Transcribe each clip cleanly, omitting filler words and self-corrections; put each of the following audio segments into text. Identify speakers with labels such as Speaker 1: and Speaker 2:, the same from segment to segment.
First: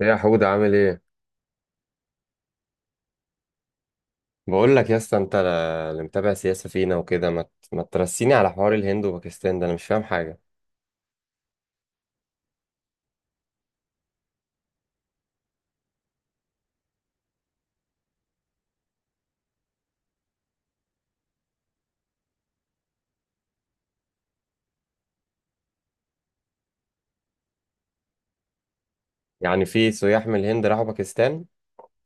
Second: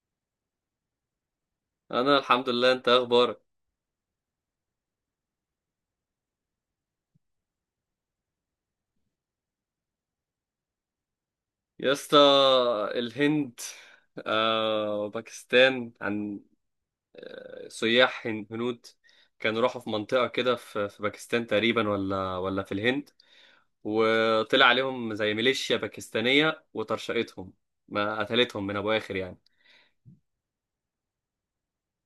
Speaker 1: إيه يا حودة عامل ايه؟
Speaker 2: انا الحمد لله. انت ايه اخبارك؟
Speaker 1: بقول لك يا اسطى انت اللي متابع سياسة فينا وكده ما ترسيني على حوار الهند وباكستان ده انا مش فاهم حاجة.
Speaker 2: يا اسطى. الهند، وباكستان. عن، سياح هنود كانوا راحوا في منطقة كده في باكستان تقريبا، ولا في الهند. وطلع عليهم زي ميليشيا باكستانية وطرشقتهم، ما قتلتهم من ابو اخر يعني.
Speaker 1: يعني في سياح من الهند راحوا باكستان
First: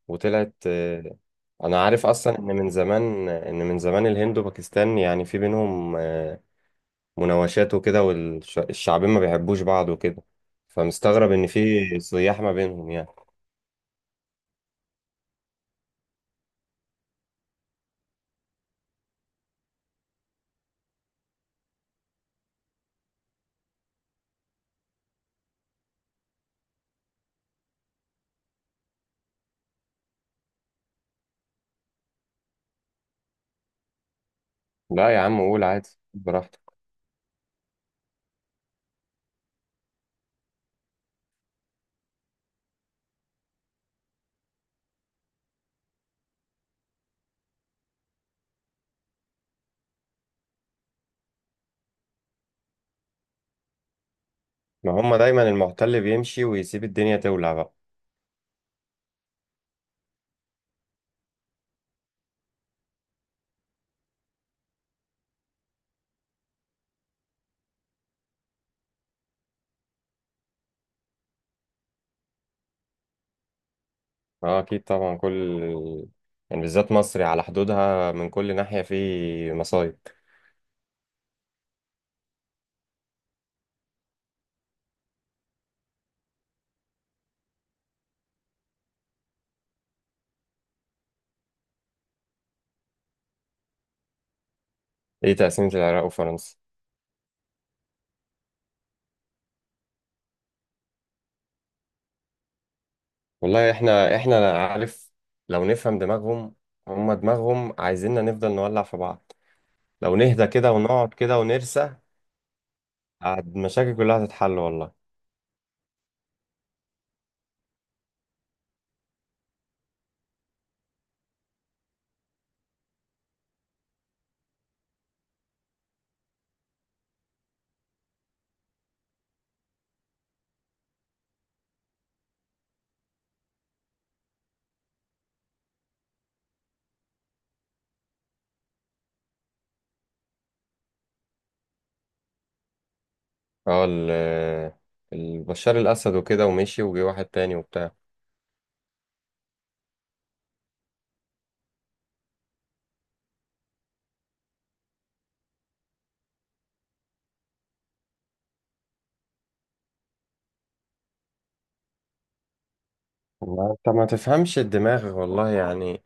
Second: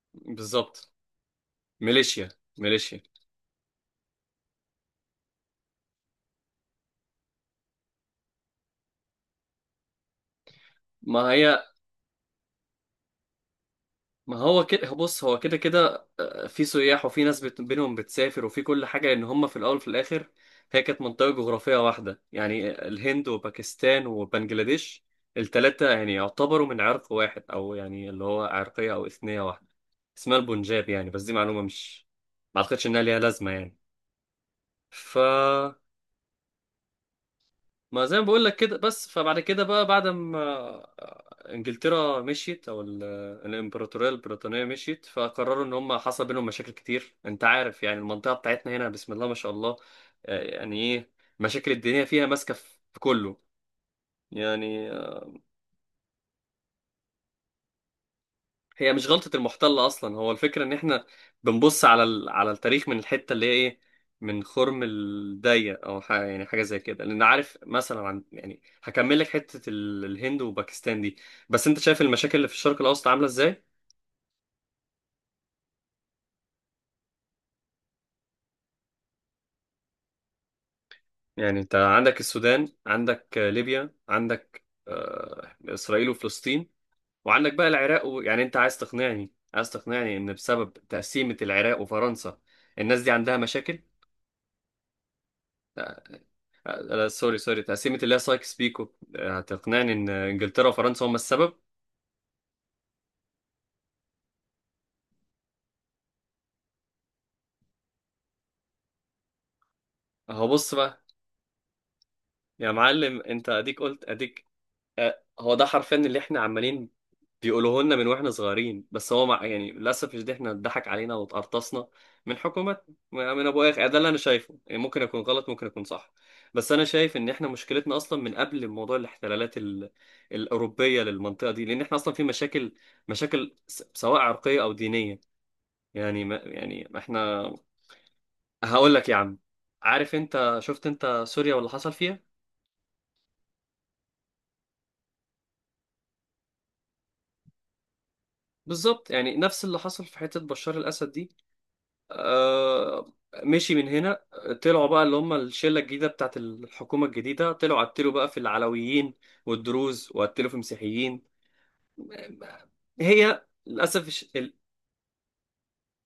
Speaker 1: وطلعت
Speaker 2: بالظبط.
Speaker 1: انا عارف
Speaker 2: ميليشيا،
Speaker 1: اصلا ان من
Speaker 2: ميليشيا.
Speaker 1: زمان ان من زمان الهند وباكستان يعني في بينهم مناوشات وكده والشعبين ما بيحبوش بعض وكده.
Speaker 2: ما
Speaker 1: فمستغرب ان
Speaker 2: هي
Speaker 1: في سياح ما بينهم يعني.
Speaker 2: ما هو كده. بص، هو كده كده، في سياح وفي ناس بينهم بتسافر وفي كل حاجة، لأن هم في الأول وفي الآخر هي كانت منطقة جغرافية واحدة، يعني الهند وباكستان وبنجلاديش التلاتة يعني يعتبروا من عرق واحد، أو يعني اللي هو عرقية أو إثنية واحدة اسمها البنجاب يعني. بس دي معلومة، مش، ما أعتقدش إنها ليها لازمة يعني.
Speaker 1: لا
Speaker 2: ف،
Speaker 1: يا عم قول عادي، براحتك.
Speaker 2: ما زي ما بقول لك كده. بس فبعد كده بقى، بعد ما انجلترا مشيت، الامبراطوريه البريطانيه مشيت، فقرروا ان هم حصل بينهم مشاكل كتير. انت عارف يعني المنطقه بتاعتنا هنا بسم الله ما شاء الله، يعني ايه، مشاكل الدنيا فيها ماسكه في كله يعني.
Speaker 1: ما هم دايما المحتل بيمشي ويسيب الدنيا تولع بقى.
Speaker 2: هي مش غلطة المحتل أصلا، هو الفكرة إن إحنا بنبص على على التاريخ من الحتة اللي هي إيه، من خرم الضيق، أو حاجة يعني، حاجة زي كده. لأن عارف مثلا، عن يعني، هكمل لك حتة الهند وباكستان دي. بس أنت شايف المشاكل اللي في الشرق الأوسط عاملة إزاي؟
Speaker 1: اه اكيد طبعا، كل يعني بالذات مصر على حدودها من كل ناحية في مصايب.
Speaker 2: يعني أنت عندك السودان، عندك، ليبيا، عندك، إسرائيل وفلسطين، وعندك بقى العراق يعني. أنت عايز تقنعني إن بسبب تقسيمة العراق وفرنسا الناس دي عندها مشاكل؟
Speaker 1: ايه تقسيمة العراق وفرنسا؟
Speaker 2: لا، سوري، سوري، تقسيمة اللي هي سايكس بيكو. هتقنعني ان انجلترا وفرنسا هما السبب؟
Speaker 1: والله احنا عارف، لو نفهم دماغهم. هما دماغهم عايزيننا نفضل نولع في بعض، لو
Speaker 2: اهو
Speaker 1: نهدى كده
Speaker 2: بص بقى،
Speaker 1: ونقعد كده ونرسى
Speaker 2: يا معلم انت اديك
Speaker 1: المشاكل
Speaker 2: قلت
Speaker 1: كلها
Speaker 2: اديك.
Speaker 1: هتتحل والله.
Speaker 2: هو ده حرفيا اللي احنا عمالين بيقولوه لنا من واحنا صغيرين، بس هو مع يعني للاسف. مش ده، احنا اتضحك علينا واتقرطصنا من حكومات، من ابو اخ. ده اللي انا شايفه يعني. ممكن اكون غلط، ممكن اكون صح. بس انا شايف ان احنا مشكلتنا اصلا من قبل موضوع الاحتلالات الاوروبيه للمنطقه دي، لان احنا اصلا في مشاكل، مشاكل سواء عرقيه او دينيه. يعني ما يعني ما احنا. هقول لك يا عم، عارف انت شفت انت سوريا واللي حصل فيها؟
Speaker 1: اه بشار الاسد وكده ومشي وجي واحد تاني وبتاع.
Speaker 2: بالظبط، يعني نفس اللي حصل في حتة بشار الأسد دي. آه. مشي من هنا، طلعوا بقى اللي هم الشلة الجديدة بتاعت الحكومة الجديدة، طلعوا قتلوا بقى في العلويين والدروز، وقتلوا في مسيحيين. هي،
Speaker 1: والله انت ما
Speaker 2: للأسف،
Speaker 1: تفهمش الدماغ والله يعني.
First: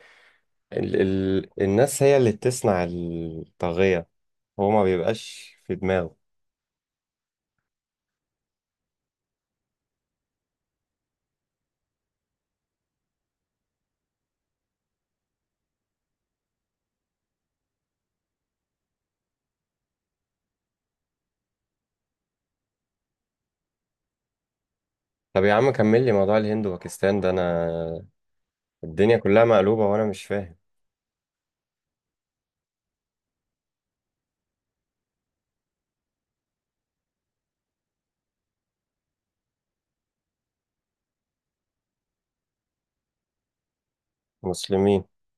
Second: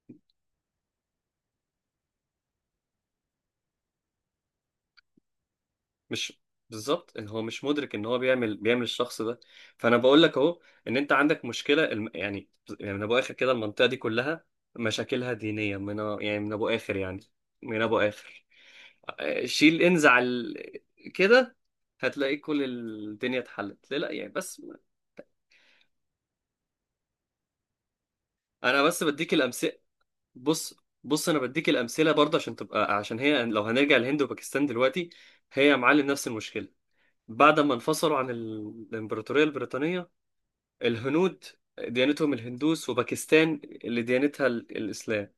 Speaker 1: ال ال الناس هي اللي بتصنع الطاغية، هو ما بيبقاش في دماغه.
Speaker 2: مش. بالظبط، إن هو مش مدرك ان هو بيعمل الشخص ده. فانا بقول لك اهو، ان انت عندك مشكله يعني، يعني من ابو اخر كده المنطقه دي كلها مشاكلها دينيه يعني من ابو اخر يعني، من ابو اخر. شيل، انزع كده، هتلاقي كل الدنيا اتحلت. ليه؟ لا يعني، بس
Speaker 1: طب يا عم كمل لي موضوع الهند وباكستان ده، انا
Speaker 2: انا بس
Speaker 1: الدنيا
Speaker 2: بديك
Speaker 1: كلها
Speaker 2: الامثله.
Speaker 1: مقلوبة وانا مش فاهم.
Speaker 2: بص، بص، انا بديك الامثله برضه، عشان تبقى، عشان هي لو هنرجع الهند وباكستان دلوقتي، هي يا معلم نفس المشكله. بعد ما انفصلوا عن الامبراطوريه البريطانيه، الهنود ديانتهم الهندوس، وباكستان اللي ديانتها
Speaker 1: مسلمين،
Speaker 2: الإسلام.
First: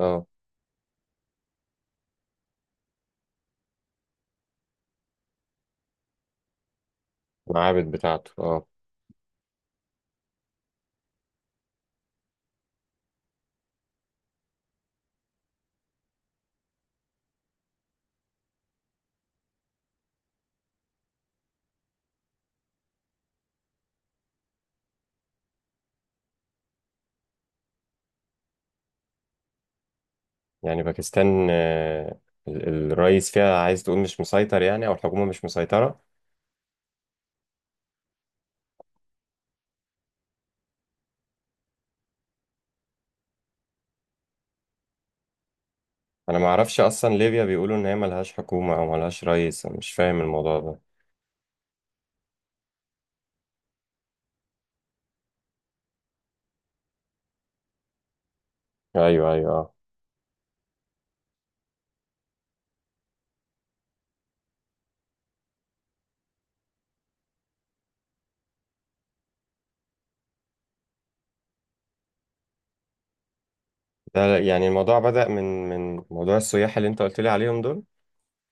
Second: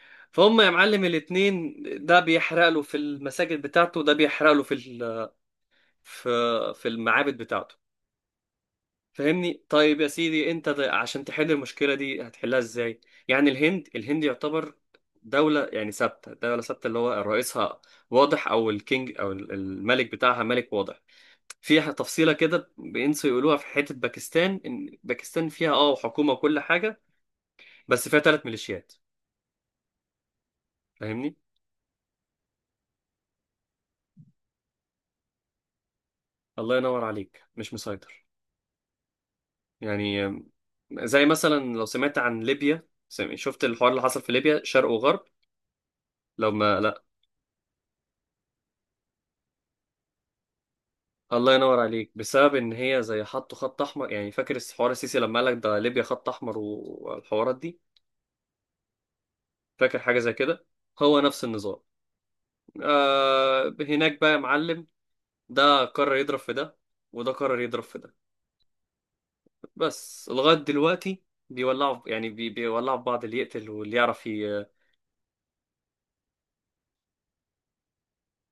Speaker 1: اه.
Speaker 2: فهم يا معلم الاتنين، ده بيحرق له في المساجد بتاعته، وده بيحرق له في في المعابد بتاعته.
Speaker 1: المعابد بتاعته، اه.
Speaker 2: فاهمني؟ طيب يا سيدي، انت ده عشان تحل المشكلة دي هتحلها ازاي؟ يعني الهند يعتبر دولة يعني ثابتة، دولة ثابتة، اللي هو رئيسها واضح، أو الكينج أو الملك بتاعها، ملك واضح. فيها تفصيلة كده بينسوا يقولوها في حتة باكستان، إن باكستان فيها حكومة وكل حاجة، بس فيها ثلاث ميليشيات.
Speaker 1: يعني
Speaker 2: فاهمني؟
Speaker 1: باكستان، ال- الرئيس فيها عايز تقول مش مسيطر يعني او الحكومة مش مسيطرة.
Speaker 2: الله ينور عليك، مش مسيطر. يعني، زي مثلا لو سمعت عن ليبيا، شفت الحوار اللي حصل في ليبيا شرق وغرب؟
Speaker 1: انا ما
Speaker 2: لو ما
Speaker 1: اعرفش
Speaker 2: لا،
Speaker 1: اصلا ليبيا بيقولوا ان هي ملهاش حكومة او ملهاش رئيس، انا مش فاهم الموضوع ده.
Speaker 2: الله ينور عليك، بسبب ان هي زي حطوا خط احمر، يعني فاكر حوار السيسي لما قالك ده ليبيا خط احمر والحوارات دي؟
Speaker 1: ايوه ايوه اه.
Speaker 2: فاكر حاجه زي كده. هو نفس النظام. آه، هناك بقى يا معلم، ده قرر يضرب في ده، وده قرر يضرب في ده، بس لغايه دلوقتي بيولعوا بيولعوا في بعض، اللي يقتل واللي يعرف
Speaker 1: ده يعني الموضوع بدأ من موضوع السياح اللي انت قلت لي عليهم دول،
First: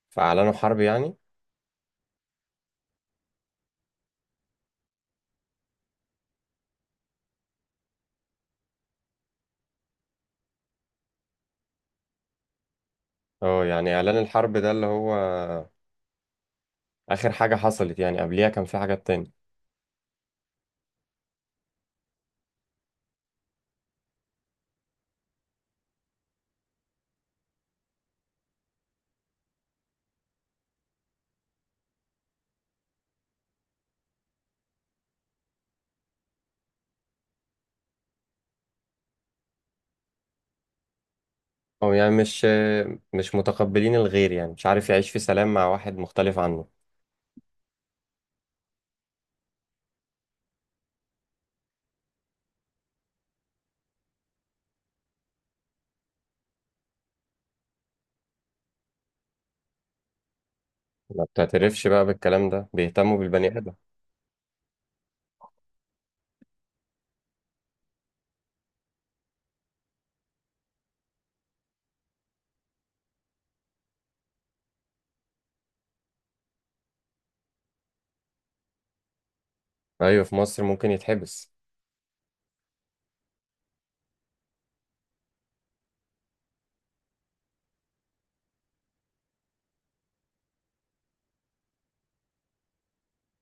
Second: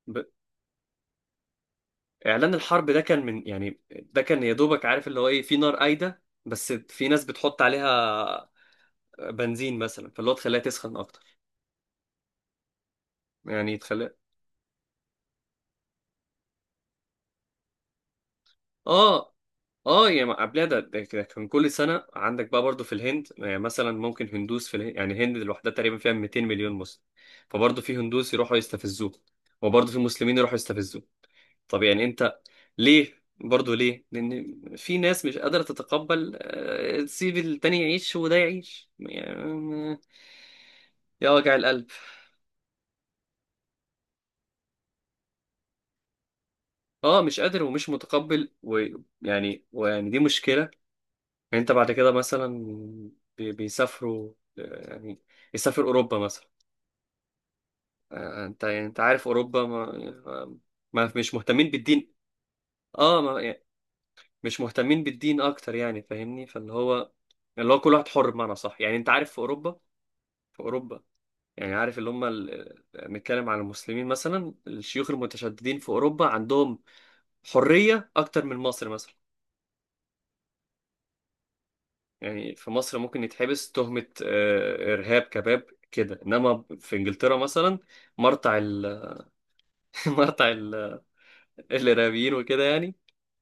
Speaker 1: فاعلنوا حرب يعني.
Speaker 2: اعلان الحرب ده كان من يعني، ده كان يا دوبك. عارف اللي هو ايه، في نار قايده بس في ناس بتحط عليها بنزين مثلا، فاللي هو تخليها تسخن اكتر
Speaker 1: اه
Speaker 2: يعني،
Speaker 1: يعني
Speaker 2: تخليها.
Speaker 1: اعلان الحرب ده اللي هو آخر حاجة حصلت يعني، قبليها كان في حاجات تانية.
Speaker 2: اه، اه، يعني ما قبلها ده كده كان كل سنه. عندك بقى برضو في الهند، يعني مثلا ممكن هندوس في الهند، يعني الهند لوحدها تقريبا فيها 200 مليون مسلم، فبرضو في هندوس يروحوا يستفزوه، وبرضو في مسلمين يروحوا يستفزوه. طب يعني انت، ليه برضه؟ ليه؟ لان في ناس مش قادره تتقبل، تسيب التاني يعيش وده يعيش يعني. آه، يا وجع القلب.
Speaker 1: هو يعني مش متقبلين الغير، يعني مش عارف يعيش في سلام مع واحد مختلف عنه.
Speaker 2: اه، مش قادر ومش متقبل، ويعني دي مشكله. يعني انت بعد كده مثلا بيسافروا، يعني يسافر اوروبا مثلا. انت يعني، انت عارف اوروبا ما, ما
Speaker 1: ما
Speaker 2: مش مهتمين
Speaker 1: بتعترفش بقى
Speaker 2: بالدين.
Speaker 1: بالكلام ده، بيهتموا
Speaker 2: اه، ما
Speaker 1: بالبني
Speaker 2: يعني
Speaker 1: آدم.
Speaker 2: مش مهتمين بالدين اكتر يعني. فاهمني، فاللي هو، اللي هو كل واحد حر بمعنى صح. يعني انت عارف في اوروبا، في اوروبا، يعني عارف اللي هم نتكلم عن المسلمين مثلا، الشيوخ المتشددين في أوروبا عندهم حرية أكتر من مصر مثلا.
Speaker 1: أيوة في مصر ممكن يتحبس.
Speaker 2: يعني في مصر ممكن يتحبس تهمة، إرهاب كباب كده، إنما في إنجلترا مثلا مرتع مرتع الإرهابيين وكده يعني.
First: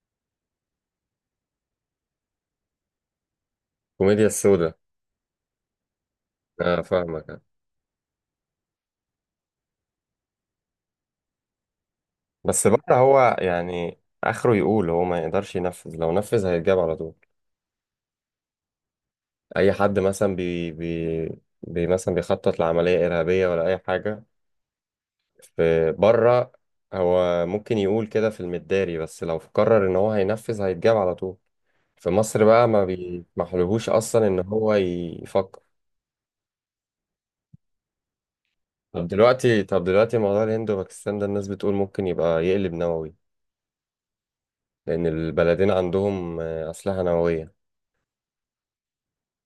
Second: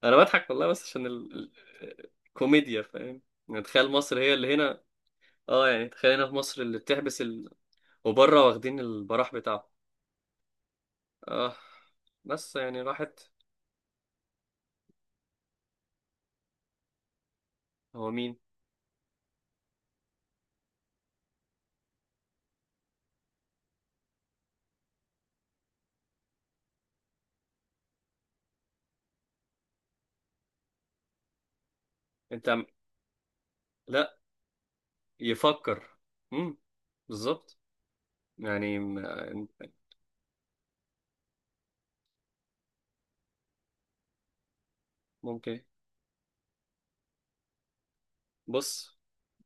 Speaker 2: أنا بضحك والله، بس عشان الكوميديا، فاهم؟ يعني تخيل مصر
Speaker 1: كوميديا
Speaker 2: هي اللي
Speaker 1: السوداء.
Speaker 2: هنا. اه، يعني تخيل هنا في مصر اللي
Speaker 1: أنا
Speaker 2: بتحبس
Speaker 1: فاهمك.
Speaker 2: وبره واخدين البراح بتاعهم. اه. بس
Speaker 1: بس
Speaker 2: يعني
Speaker 1: بره
Speaker 2: راحت.
Speaker 1: هو يعني آخره يقول هو ما يقدرش ينفذ، لو نفذ هيتجاب على طول.
Speaker 2: هو مين؟
Speaker 1: أي حد مثلا بي بي بي مثلا بيخطط لعملية إرهابية ولا أي حاجة في بره، هو ممكن يقول كده في المداري، بس لو قرر ان هو هينفذ هيتجاب على طول. في مصر
Speaker 2: انت.
Speaker 1: بقى ما بيسمحلهوش
Speaker 2: لا.
Speaker 1: اصلا ان هو يفكر.
Speaker 2: يفكر. امم بالظبط. يعني
Speaker 1: طب دلوقتي طب دلوقتي موضوع الهند وباكستان ده الناس بتقول ممكن يبقى يقلب نووي، لان
Speaker 2: ممكن.
Speaker 1: البلدين عندهم اسلحة نووية.
Speaker 2: بص،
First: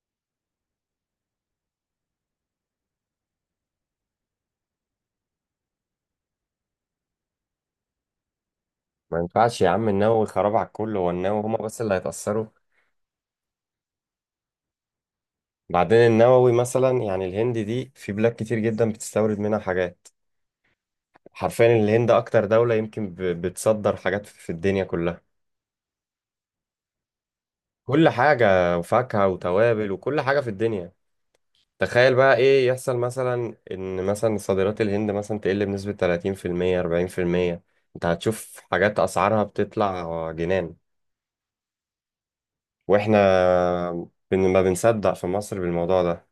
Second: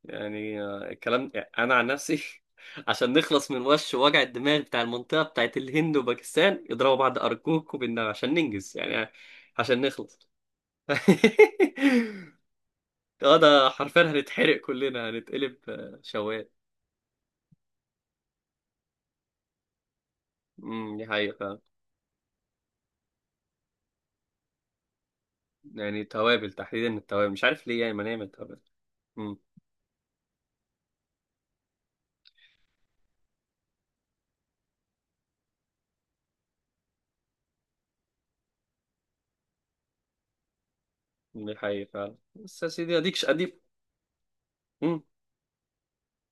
Speaker 2: يعني، الكلام يعني انا عن نفسي. عشان نخلص من وش وجع الدماغ بتاع المنطقه بتاعت الهند وباكستان، اضربوا بعض ارجوكوا بالنار عشان ننجز يعني،
Speaker 1: ما ينفعش يا
Speaker 2: عشان
Speaker 1: عم، النووي
Speaker 2: نخلص.
Speaker 1: خراب على الكل، هو النووي هما بس اللي هيتأثروا؟
Speaker 2: اه، ده حرفيا هنتحرق كلنا، هنتقلب،
Speaker 1: بعدين
Speaker 2: شوايه.
Speaker 1: النووي مثلا، يعني الهند دي في بلاد كتير جدا بتستورد منها حاجات.
Speaker 2: دي حقيقه فعلا.
Speaker 1: حرفيا الهند اكتر دولة يمكن بتصدر حاجات في الدنيا كلها،
Speaker 2: يعني توابل تحديدا، التوابل مش عارف ليه، يعني ما
Speaker 1: كل
Speaker 2: نعمل توابل.
Speaker 1: حاجة وفاكهة
Speaker 2: امم
Speaker 1: وتوابل وكل حاجة في الدنيا. تخيل بقى ايه يحصل مثلا ان مثلا صادرات الهند مثلا تقل بنسبة 30% 40%، انت هتشوف حاجات اسعارها بتطلع جنان.
Speaker 2: دي حقيقه فعلا، بس يا سيدي
Speaker 1: واحنا
Speaker 2: اديك اديك.
Speaker 1: ما
Speaker 2: امم،
Speaker 1: بنصدق في مصر بالموضوع ده.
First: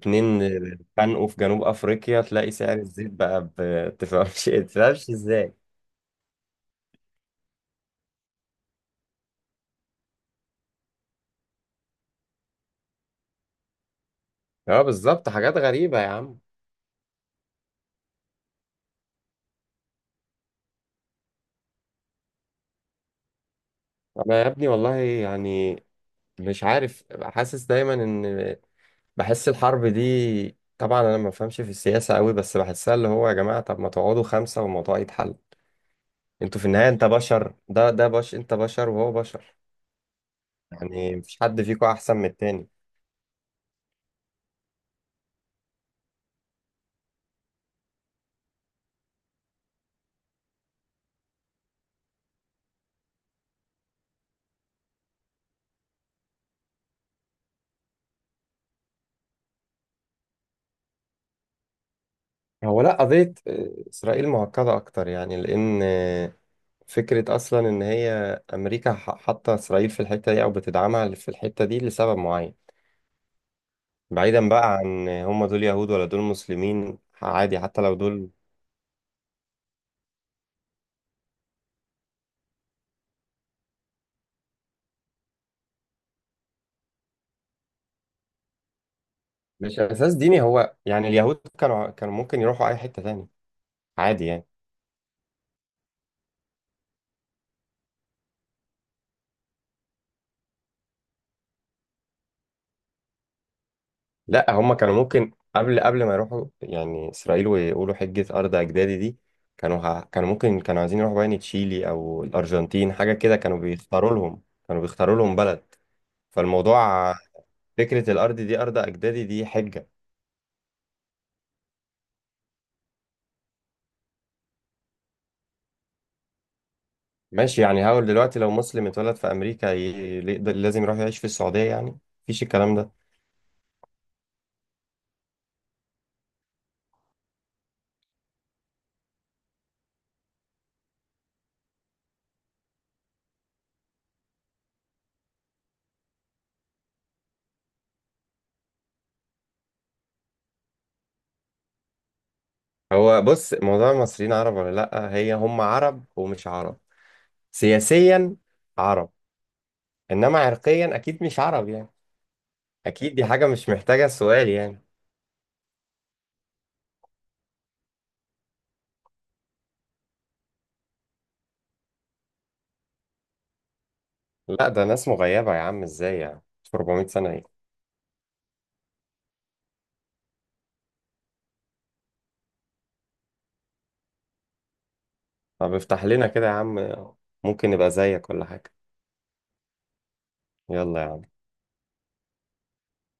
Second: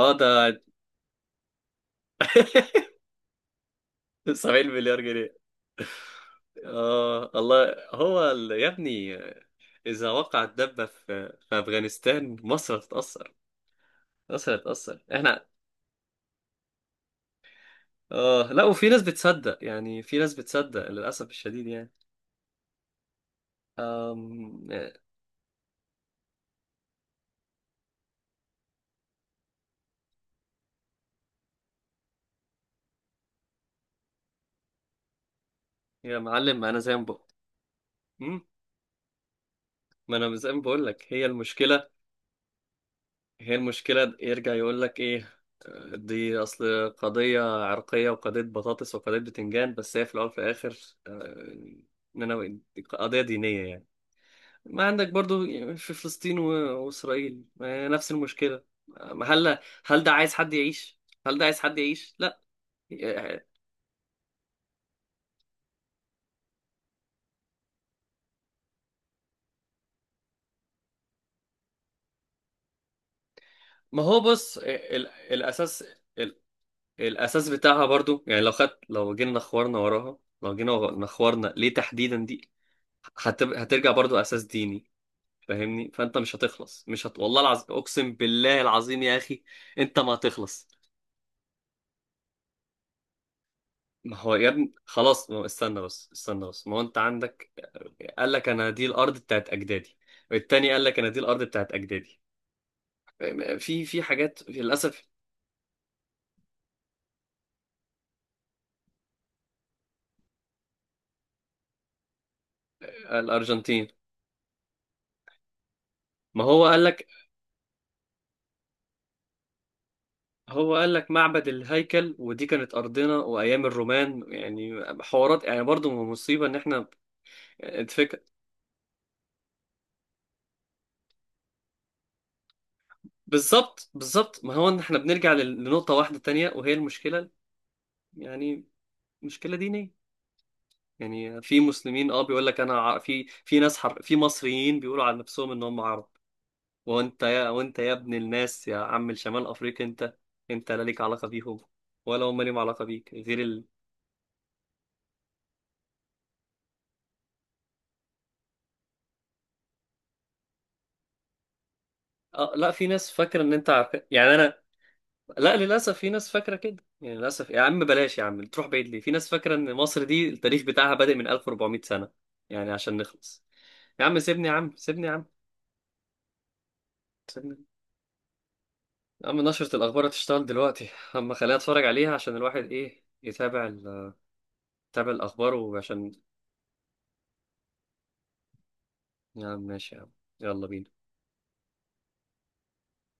Speaker 2: اه، ده،
Speaker 1: اتخانقوا في جنوب افريقيا تلاقي سعر الزيت بقى تفهمش
Speaker 2: 70 مليار
Speaker 1: تفهمش
Speaker 2: جنيه.
Speaker 1: ازاي.
Speaker 2: اه، الله هو يا ابني، اذا وقعت دبه في افغانستان مصر هتتاثر.
Speaker 1: اه بالظبط،
Speaker 2: احنا.
Speaker 1: حاجات غريبة يا عم.
Speaker 2: اه، لا، وفي ناس بتصدق يعني، في ناس بتصدق للاسف الشديد يعني.
Speaker 1: انا يا
Speaker 2: أم...
Speaker 1: ابني والله يعني مش عارف، حاسس دايما ان بحس الحرب دي طبعا، انا ما بفهمش في السياسه قوي بس بحسها، اللي هو يا جماعه طب ما تقعدوا خمسه والموضوع يتحل.
Speaker 2: يا
Speaker 1: انتوا
Speaker 2: معلم،
Speaker 1: في
Speaker 2: انا
Speaker 1: النهايه،
Speaker 2: زي ما
Speaker 1: انت
Speaker 2: بقول،
Speaker 1: بشر، ده ده بش انت بشر وهو بشر،
Speaker 2: ما انا زي ما بقول لك
Speaker 1: يعني
Speaker 2: هي
Speaker 1: مفيش حد فيكم
Speaker 2: المشكله،
Speaker 1: احسن من التاني.
Speaker 2: هي المشكلة يرجع يقول لك إيه، دي أصل قضية عرقية، وقضية بطاطس، وقضية بتنجان، بس هي في الأول وفي الآخر آه، إننا قضية دينية يعني. ما عندك برضو في فلسطين وإسرائيل، نفس المشكلة. آه، هل هل ده عايز حد يعيش؟ هل ده عايز حد يعيش؟ لا.
Speaker 1: هو لا، قضيه
Speaker 2: آه،
Speaker 1: اسرائيل معقده اكتر يعني، لان فكره اصلا ان هي امريكا حاطه اسرائيل في الحته دي او بتدعمها في الحته دي لسبب معين.
Speaker 2: ما هو
Speaker 1: بعيدا
Speaker 2: بص.
Speaker 1: بقى عن هم دول
Speaker 2: الأساس،
Speaker 1: يهود ولا دول
Speaker 2: ال-
Speaker 1: مسلمين،
Speaker 2: الأساس
Speaker 1: عادي حتى
Speaker 2: بتاعها
Speaker 1: لو
Speaker 2: برضو.
Speaker 1: دول.
Speaker 2: يعني لو خدت، لو جينا نخورنا وراها، لو جينا نخورنا ليه تحديدا دي، هترجع برضو أساس ديني. فاهمني، فانت مش هتخلص، مش هت... والله العظيم اقسم بالله العظيم يا اخي،
Speaker 1: مش
Speaker 2: انت ما
Speaker 1: اساس ديني،
Speaker 2: هتخلص.
Speaker 1: هو يعني اليهود كانوا ممكن يروحوا اي حته تاني
Speaker 2: ما
Speaker 1: عادي
Speaker 2: هو
Speaker 1: يعني.
Speaker 2: يا ابني خلاص، ما هو استنى بس، استنى بس، ما هو انت عندك، قال لك انا دي الارض بتاعت اجدادي، والتاني قال لك انا دي الارض بتاعت اجدادي. في حاجات، في،
Speaker 1: لا هم كانوا
Speaker 2: للاسف.
Speaker 1: ممكن قبل ما يروحوا يعني اسرائيل ويقولوا حجه ارض اجدادي دي، كانوا ممكن كانوا عايزين يروحوا يعني تشيلي او الارجنتين حاجه كده، كانوا
Speaker 2: الارجنتين،
Speaker 1: بيختاروا لهم كانوا بيختاروا لهم بلد.
Speaker 2: ما هو قال لك،
Speaker 1: فالموضوع فكره الارض دي ارض اجدادي دي حجه.
Speaker 2: هو قال لك معبد الهيكل، ودي كانت ارضنا وايام الرومان، يعني حوارات يعني برضو مصيبه ان احنا.
Speaker 1: ماشي، يعني هقول
Speaker 2: الفكره،
Speaker 1: دلوقتي لو مسلم اتولد في امريكا لازم يروح يعيش في السعوديه يعني؟ مفيش الكلام ده.
Speaker 2: بالظبط، بالظبط، ما هو ان احنا بنرجع لنقطه واحده تانية، وهي المشكله يعني، مشكلة دينية. يعني في مسلمين اه، بيقول لك انا في ناس في مصريين بيقولوا عن نفسهم ان هم عرب. وانت يا ابن الناس، يا عم الشمال افريقيا. انت، انت لا ليك علاقة بيهم ولا هم ليهم علاقة بيك،
Speaker 1: هو
Speaker 2: غير
Speaker 1: بص موضوع المصريين عرب ولا لا، هي هم عرب ومش عرب. سياسيا عرب، انما عرقيا اكيد مش عرب يعني.
Speaker 2: اه، لا، في ناس
Speaker 1: اكيد دي
Speaker 2: فاكرة
Speaker 1: حاجه
Speaker 2: ان،
Speaker 1: مش
Speaker 2: انت عارف
Speaker 1: محتاجه
Speaker 2: يعني
Speaker 1: سؤال
Speaker 2: انا.
Speaker 1: يعني.
Speaker 2: لا، للاسف في ناس فاكرة كده يعني، للاسف يا عم، بلاش يا عم تروح بعيد ليه، في ناس فاكرة ان مصر دي التاريخ بتاعها بادئ من 1400 سنة. يعني عشان نخلص. يا عم سيبني، يا
Speaker 1: لا
Speaker 2: عم
Speaker 1: ده
Speaker 2: سيبني،
Speaker 1: ناس
Speaker 2: يا عم
Speaker 1: مغيبه يا عم، ازاي يعني في 400 سنه ايه؟
Speaker 2: سيبني. يا عم، نشرة الأخبار هتشتغل دلوقتي، أما خليها أتفرج عليها، عشان الواحد إيه يتابع يتابع الأخبار،
Speaker 1: طب افتح
Speaker 2: وعشان.
Speaker 1: لنا كده يا عم، ممكن نبقى زيك ولا حاجه.
Speaker 2: يا عم ماشي يا عم، يلا
Speaker 1: يلا
Speaker 2: بينا.
Speaker 1: يا